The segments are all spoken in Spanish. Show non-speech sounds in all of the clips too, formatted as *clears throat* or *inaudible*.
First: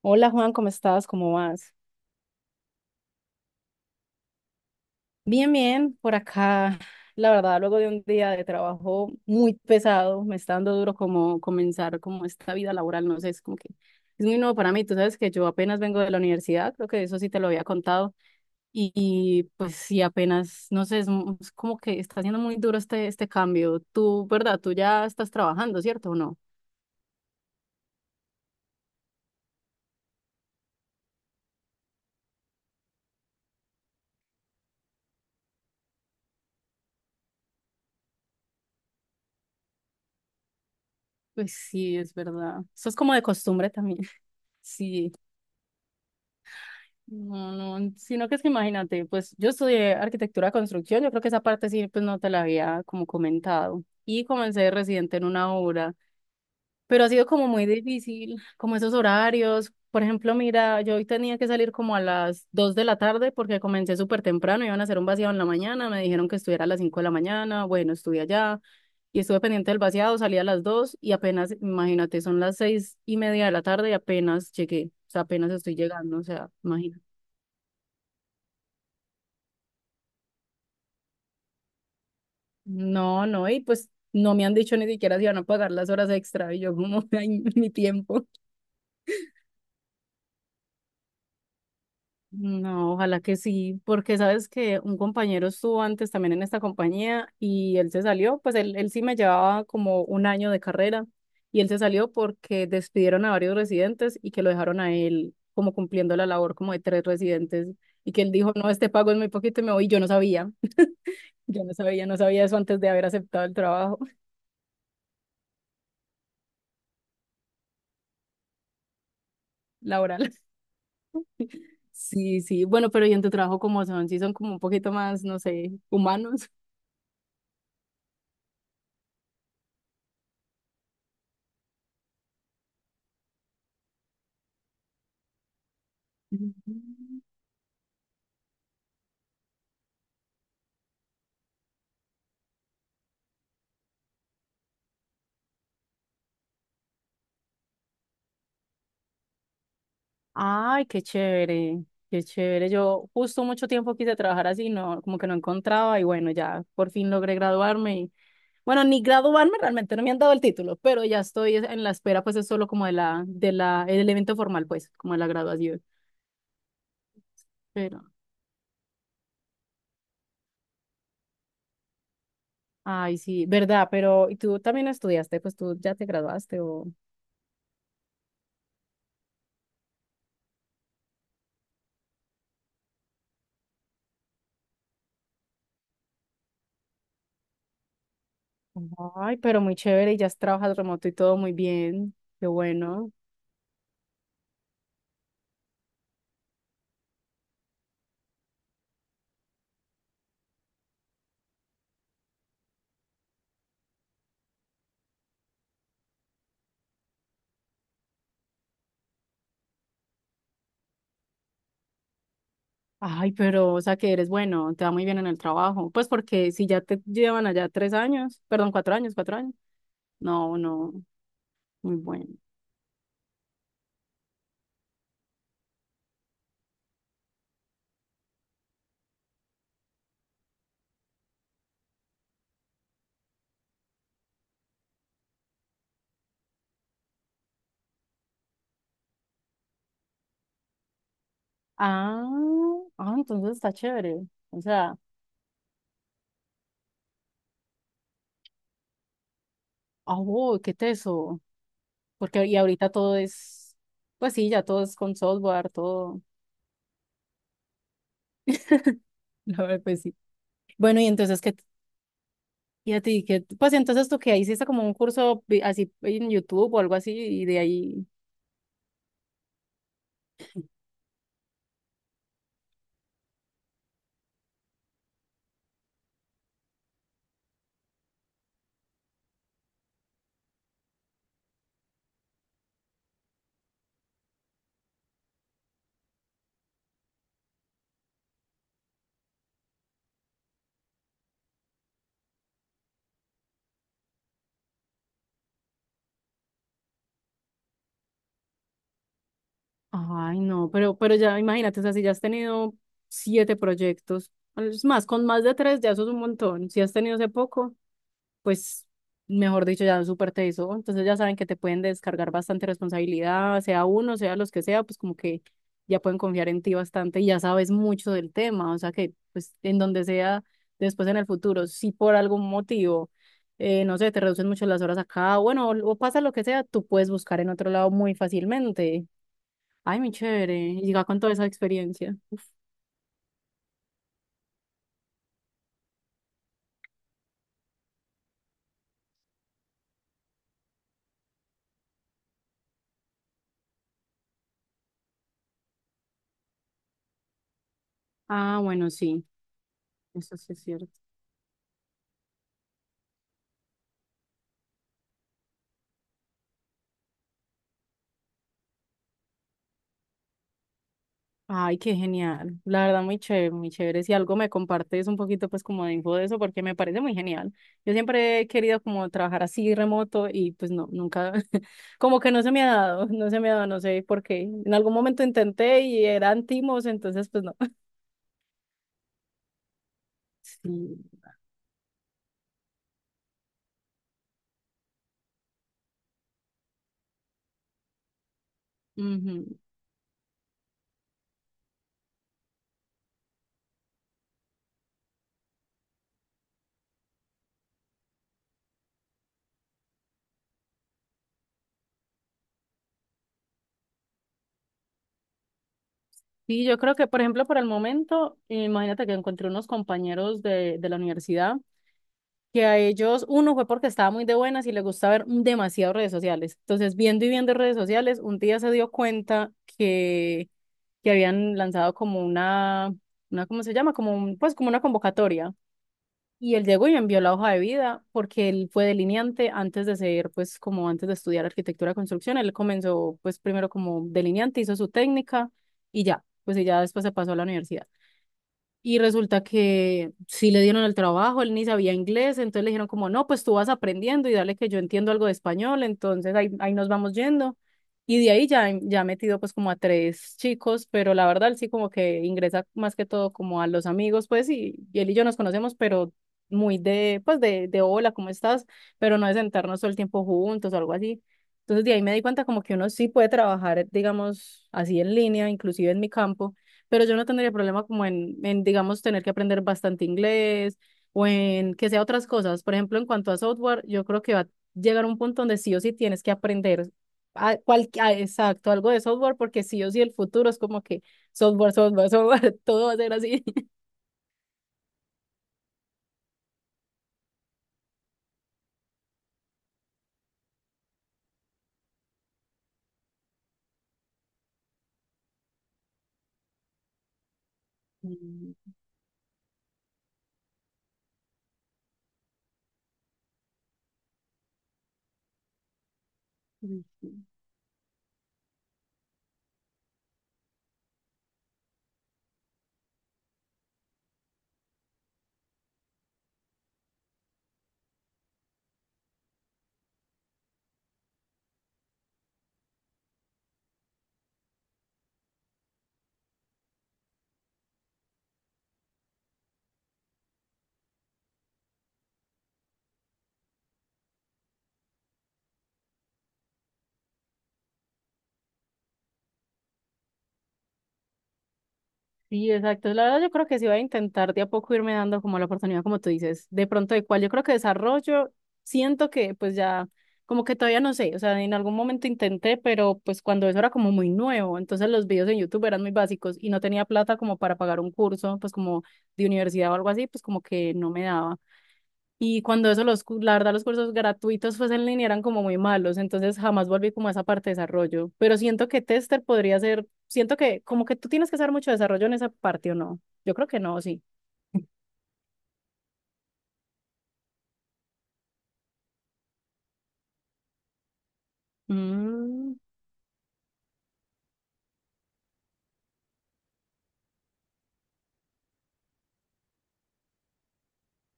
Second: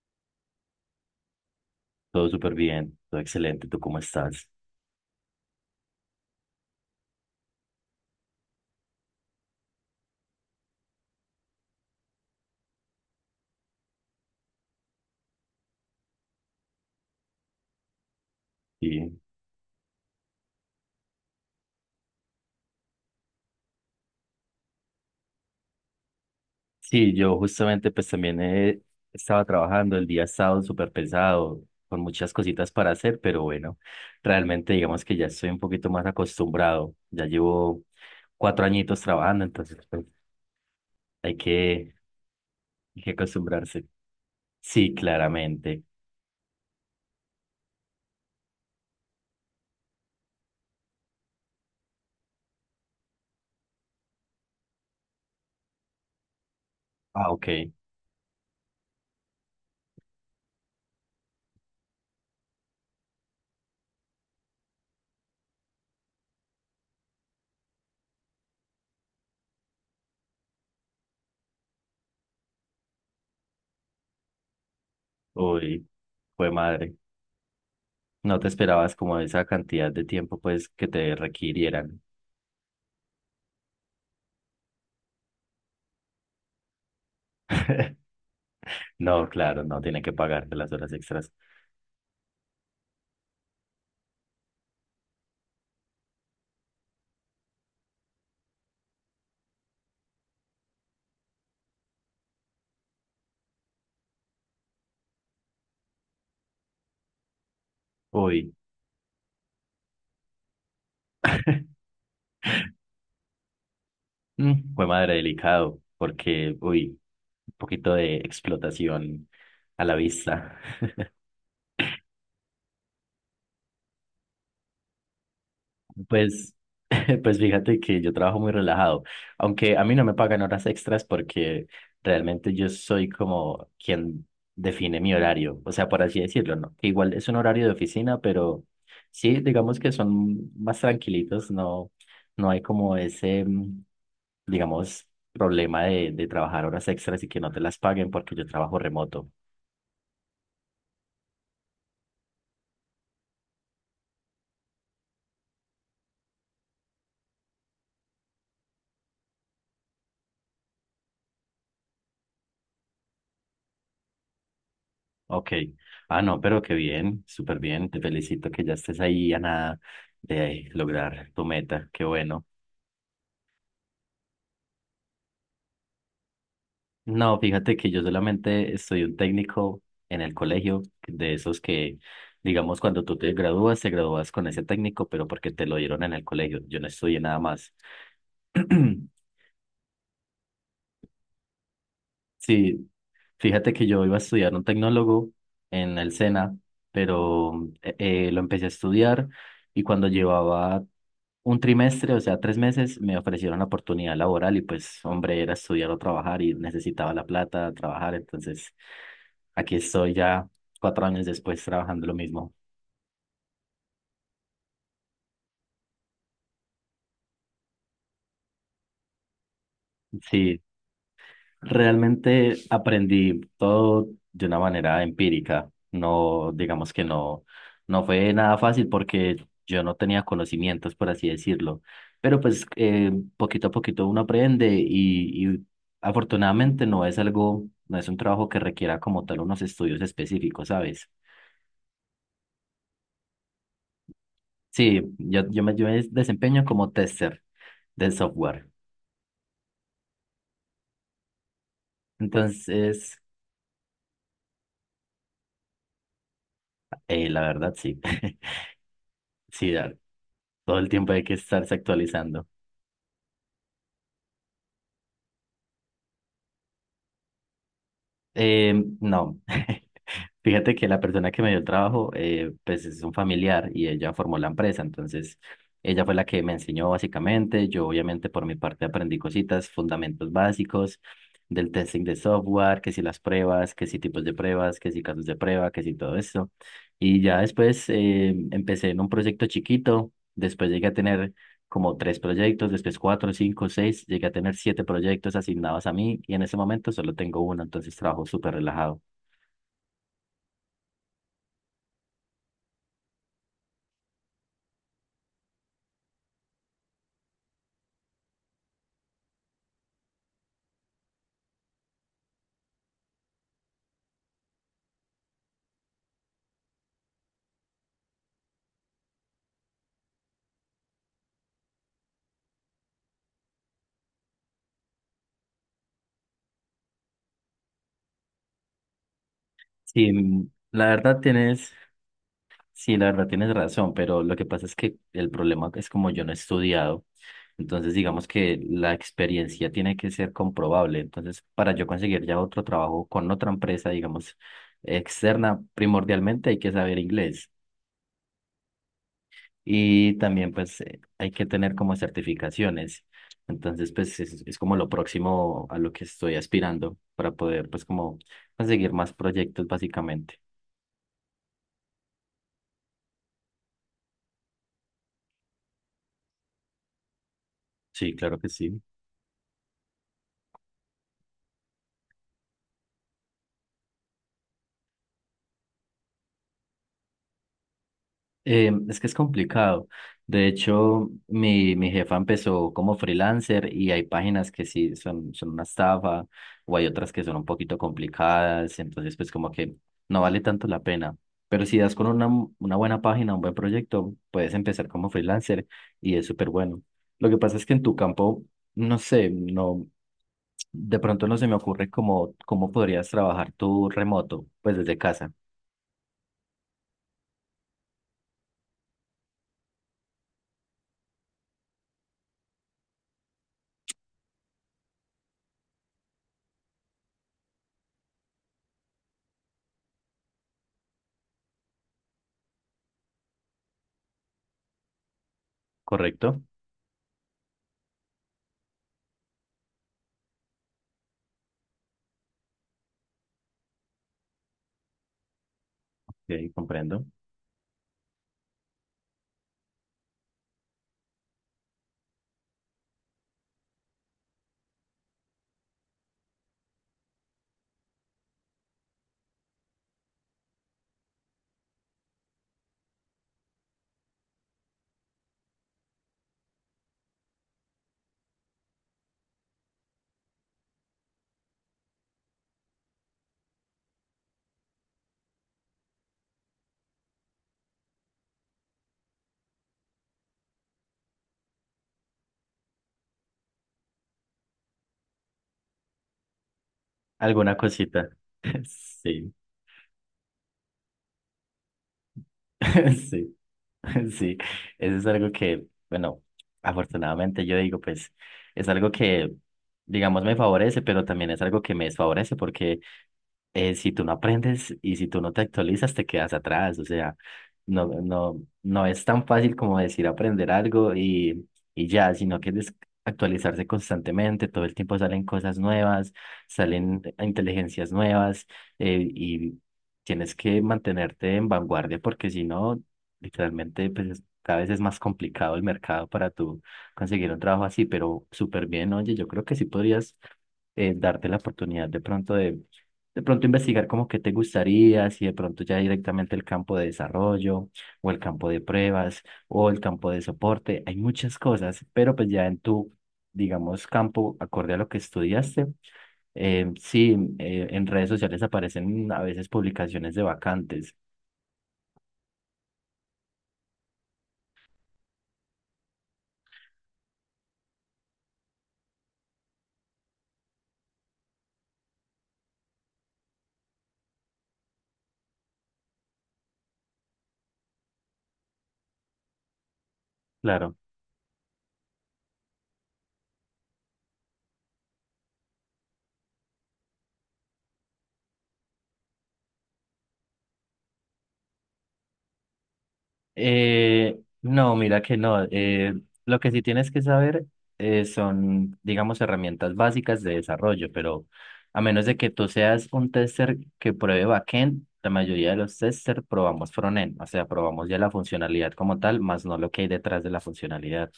Hola Juan, ¿cómo estás? ¿Cómo vas? Todo súper bien, todo excelente. ¿Tú cómo estás? Bien, bien, por acá. La verdad, luego de un día de trabajo muy pesado, me está dando duro como comenzar como esta vida laboral, no sé, es como que es muy nuevo para mí. Tú sabes que yo apenas vengo de la universidad, creo que eso sí te lo había contado, y, Sí, y, pues sí, apenas, no sé, es como que está siendo muy duro este cambio. Tú, ¿verdad? Tú ya estás trabajando, ¿cierto o no? sí, yo justamente pues también estaba trabajando, el día ha estado súper pesado, con muchas cositas para hacer, pero bueno, realmente digamos que ya estoy un poquito más acostumbrado. Ya llevo cuatro añitos trabajando, entonces pues, hay Pues que, sí, es verdad. Eso es hay que como de costumbre acostumbrarse. también. *laughs* Sí, Sí. claramente. No, no, sino que es que imagínate, pues yo estudié arquitectura de construcción, yo creo que esa parte sí, pues no te la había como comentado. Y comencé de residente en una obra, pero ha sido Ah, ok. como muy difícil, como esos horarios. Por ejemplo, mira, yo hoy tenía que salir como a las 2 de la tarde porque comencé súper temprano, iban a hacer un vaciado en la mañana, me dijeron que estuviera a las 5 de la mañana, bueno, estuve allá y estuve pendiente del vaciado, salí a las 2 y apenas, imagínate, son las 6:30 de la tarde y apenas llegué, o sea, apenas estoy Uy, llegando, o sea, fue madre. imagínate. No te esperabas como esa cantidad de tiempo pues que te requirieran. No, no, y pues no me han dicho ni siquiera si van a pagar las horas extra y yo como, *laughs* ay, mi tiempo. No, claro, no tiene que pagarte las horas extras. No, ojalá que sí, porque sabes que un compañero estuvo antes también en esta compañía y él se salió, pues él sí me llevaba como un año de carrera y él se salió porque despidieron a varios residentes y que lo dejaron a él como cumpliendo la labor como de tres residentes y que él Uy, dijo, no, este pago es muy poquito y me voy, y yo no sabía, *laughs* yo no sabía eso antes de haber aceptado el trabajo *laughs* mm, fue madre delicado, porque, uy, un poquito de explotación a la laboral. vista. Sí, sí. Bueno, pero ¿y en tu trabajo cómo son? Sí, son como un poquito más, no sé, humanos. Pues, *laughs* pues fíjate que yo trabajo muy relajado, aunque a mí no me pagan horas extras porque realmente yo soy como quien define mi horario, o sea, por así decirlo, ¿no? Que igual Mm. es un horario de oficina, pero sí, digamos que son más tranquilitos, no, no hay como ese, digamos, problema de trabajar horas extras y que no te las paguen porque yo trabajo remoto. Ay, qué chévere, qué chévere. Yo justo mucho tiempo quise trabajar así, no, como que no encontraba y bueno, ya por fin logré graduarme y bueno, ni graduarme realmente, no me han dado el título, pero ya estoy en la espera, pues es solo como el evento formal, pues, como de la Ok. graduación. Ah, no, pero qué bien, súper bien. Te Pero, felicito que ya estés ahí a nada de lograr tu meta. Qué bueno. ay, sí, verdad, pero ¿y tú también estudiaste? Pues tú ya te graduaste o. No, fíjate que yo solamente soy un técnico en el colegio, de esos que, digamos, cuando tú te gradúas con ese técnico, pero porque te lo dieron en el colegio. Yo no estudié nada más. *clears throat* Ay, pero muy chévere y ya trabajas remoto y todo muy bien. Qué Sí, bueno. fíjate que yo iba a estudiar un tecnólogo en el SENA, pero eh, lo empecé a estudiar y cuando llevaba un trimestre, o sea, tres meses, me ofrecieron la oportunidad laboral y pues, hombre, era estudiar o trabajar y necesitaba la plata, trabajar, entonces aquí estoy ya cuatro años después trabajando lo mismo. Ay, pero, o sea, que eres bueno, te va muy bien en el trabajo. Pues porque si ya te llevan allá 3 años, perdón, 4 años, 4 años. No, Sí, no, muy bueno. realmente aprendí todo de una manera empírica. No, digamos que no, no fue nada fácil porque yo no tenía conocimientos, por así decirlo. Pero pues poquito a poquito uno aprende y afortunadamente no es algo, no es un trabajo que requiera como tal unos estudios específicos, ¿sabes? Ah, ah, entonces está chévere. O sea, Sí, yo me desempeño como tester del software. ah, wow, qué teso. Porque y ahorita todo Entonces, es, pues sí, ya todo es con software, todo. La verdad sí, *laughs* *laughs* La sí, verdad, pues sí. todo el Bueno, y tiempo hay que entonces, ¿qué, estarse actualizando. y a ti, qué, pues entonces tú que hiciste como un curso vi- así en YouTube o algo así y de ahí. Eh, no. *laughs* Fíjate que la persona que me dio el trabajo, pues es un familiar y ella formó la empresa, entonces ella fue la que me enseñó básicamente, yo obviamente por mi parte aprendí cositas, fundamentos básicos del testing de software, que si las pruebas, que si tipos de pruebas, que si casos de prueba, que si todo eso. Y ya después empecé en un proyecto chiquito, después llegué a tener como tres proyectos, después cuatro, cinco, seis, llegué a tener siete proyectos asignados a mí y en ese momento solo tengo uno, entonces trabajo súper relajado. Ay, no, pero ya imagínate, o sea, si ya has tenido siete proyectos, es más, con más de tres ya eso es un montón. Si has tenido hace poco, pues, mejor dicho, ya súper te hizo. Entonces ya saben que te pueden descargar bastante responsabilidad, sea uno, sea los que sea, pues como que ya pueden confiar en ti bastante y ya sabes mucho del tema, o sea que, pues, en donde sea, después en el futuro, si por algún motivo, no sé, te reducen mucho las horas acá, bueno, o pasa lo que sea, tú puedes buscar en otro lado muy fácilmente. Ay, muy Sí, mm, chévere. la Y ya verdad con toda esa tienes, experiencia. sí, la verdad tienes razón, pero lo que pasa es que el problema es como yo no he estudiado, entonces digamos que la experiencia tiene que ser comprobable, entonces para yo conseguir ya otro trabajo con otra empresa, digamos, externa, primordialmente hay que saber inglés Ah, bueno, sí, y eso también sí es pues cierto. Hay que tener como certificaciones, entonces pues es como lo próximo a lo que estoy aspirando para poder pues como conseguir más proyectos básicamente. Ay, qué genial. La verdad, muy chévere, muy chévere. Si algo me compartes un poquito, pues como de info de eso, porque me parece muy genial. Yo Sí, claro siempre he que sí. querido como trabajar así remoto y pues no, nunca, *laughs* como que no se me ha dado, no se me ha dado, no sé por qué. En algún momento intenté y eran timos, entonces pues no. *laughs* Es que es complicado. De Sí. hecho, mi jefa empezó como freelancer y hay páginas que sí son, son una estafa o hay otras que son un poquito complicadas. Entonces, pues como Ujú. que no vale tanto la pena. Pero si das con una buena página, un buen proyecto, puedes empezar como freelancer y es súper bueno. Lo que pasa es que en tu campo, no sé, no, de pronto no se me ocurre cómo, cómo podrías trabajar tú remoto, pues desde casa, Sí, yo creo que, por ejemplo, por el momento, imagínate que encontré unos compañeros de la universidad, que a ellos, uno fue porque estaba muy de buenas y les gusta ver demasiado redes sociales. Entonces, viendo y viendo redes sociales, un día se dio cuenta que, que, habían lanzado como ¿cómo se llama? Como pues como una convocatoria. ¿correcto? Y él llegó y me envió la hoja de vida porque él fue delineante antes de ser, pues como antes de estudiar arquitectura de construcción, él comenzó pues primero como delineante, hizo su técnica y ya, Ok, pues y ya después comprendo. se pasó a la universidad. Y resulta que sí le dieron el trabajo, él ni sabía inglés, entonces le dijeron como, no, pues tú vas aprendiendo y dale que yo entiendo algo de español, entonces ahí, ahí nos vamos yendo. Y de ahí ya ha metido pues como a tres chicos, pero la verdad él sí como que ingresa más que todo como a los amigos, pues, y él y yo nos conocemos, pero muy de hola, ¿cómo estás? Pero no de sentarnos todo el tiempo juntos o algo así. Entonces de ahí me di cuenta como que uno sí puede trabajar, digamos, así en línea, inclusive en mi campo, pero yo no tendría problema como en, digamos, tener que aprender bastante inglés o en que sea otras cosas. Por ejemplo, en cuanto a software, yo creo que va a llegar un punto donde sí o sí tienes que aprender Alguna cosita. *laughs* Exacto, algo de Sí, software, porque sí o sí el futuro es como que software, software, software, *laughs* todo va a *laughs* ser sí, así. *laughs* *laughs* sí. Eso es algo que, bueno, afortunadamente yo digo, pues es algo que, digamos, me favorece, pero también es algo que me desfavorece porque si tú no aprendes y si tú no te actualizas, te quedas atrás. O sea, Mm, no es tan fácil como decir aprender algo y ya, sino que es actualizarse constantemente, todo el tiempo salen cosas nuevas, salen mm. inteligencias nuevas y tienes que mantenerte en vanguardia porque si no, literalmente, cada vez es más complicado el mercado para tú conseguir un trabajo así, pero súper bien, oye, yo creo que sí podrías darte la oportunidad de pronto investigar como que te gustaría, si de pronto ya directamente el campo de desarrollo o el campo de pruebas o el campo de soporte, hay muchas cosas, pero pues ya en tu, digamos, campo, acorde a lo que estudiaste, sí, en redes sociales aparecen a veces publicaciones de vacantes, Sí, exacto. La verdad, yo creo que sí voy a intentar de a poco irme dando como la oportunidad, como tú dices, de pronto de cuál. Yo creo que desarrollo, siento que pues ya, como que todavía no sé, o sea, en algún momento intenté, pero pues cuando eso era como muy nuevo, entonces los videos en YouTube eran muy básicos y no tenía plata como para pagar un curso, pues como de universidad o algo así, pues como que claro. no me daba. Y cuando eso, la verdad, los cursos gratuitos pues en línea eran como muy malos, entonces jamás volví como a esa parte de desarrollo. Pero siento que tester podría ser, siento que como que tú tienes que hacer mucho desarrollo en esa parte o no. Yo creo que no, sí. No, mira que no. Lo que sí tienes que saber son, digamos, herramientas básicas de desarrollo, pero a menos de que tú Mm, seas un tester que pruebe backend, la mayoría de los testers probamos frontend, o sea, probamos ya la funcionalidad como tal, más no lo que hay detrás de la funcionalidad.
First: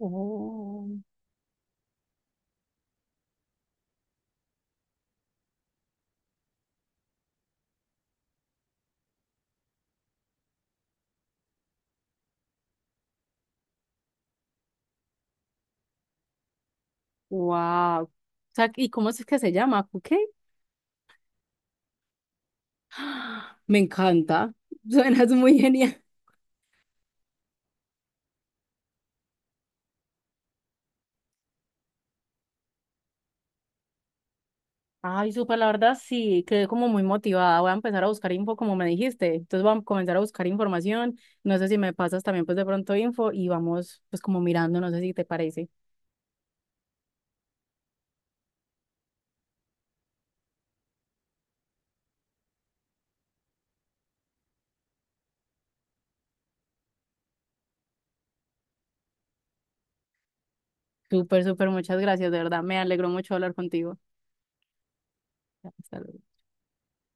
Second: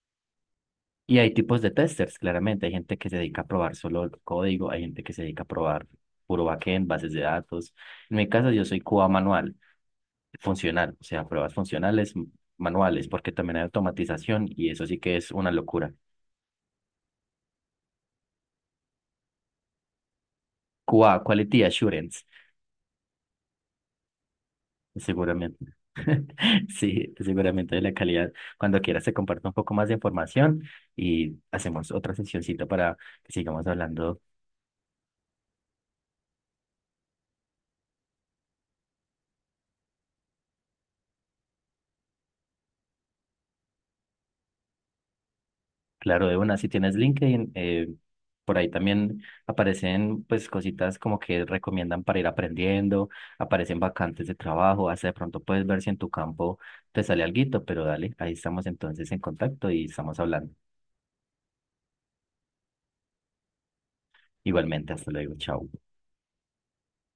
oh, Y hay tipos de testers, claramente. Hay gente que se dedica a probar solo el código, hay gente que se dedica a probar puro backend, bases de datos. En mi caso, yo soy QA manual funcional, o sea, pruebas funcionales, manuales, porque también hay automatización y eso sí que es una locura. wow. O sea, ¿y cómo es que se llama? ¿Qué? QA, Quality Assurance, *gasps* Me encanta. Suenas muy seguramente. genial. *laughs* Sí, seguramente de la calidad. Cuando quieras te comparto un poco más de información y hacemos otra sesioncita para que sigamos hablando. Ay, súper, la verdad sí, quedé como muy motivada. Voy a empezar a buscar info como me dijiste. Entonces voy a comenzar a buscar información. No sé si me pasas también pues de pronto info y vamos pues como mirando, no sé si te parece. Claro, de una, si tienes LinkedIn, por ahí también aparecen pues cositas como que recomiendan para ir aprendiendo, aparecen vacantes de trabajo, hasta de pronto puedes ver si en tu campo te sale alguito, pero dale, ahí estamos entonces en contacto y estamos hablando. Súper, súper, muchas gracias, de verdad. Me alegró mucho hablar contigo. Igualmente, hasta luego, chao. Hasta luego.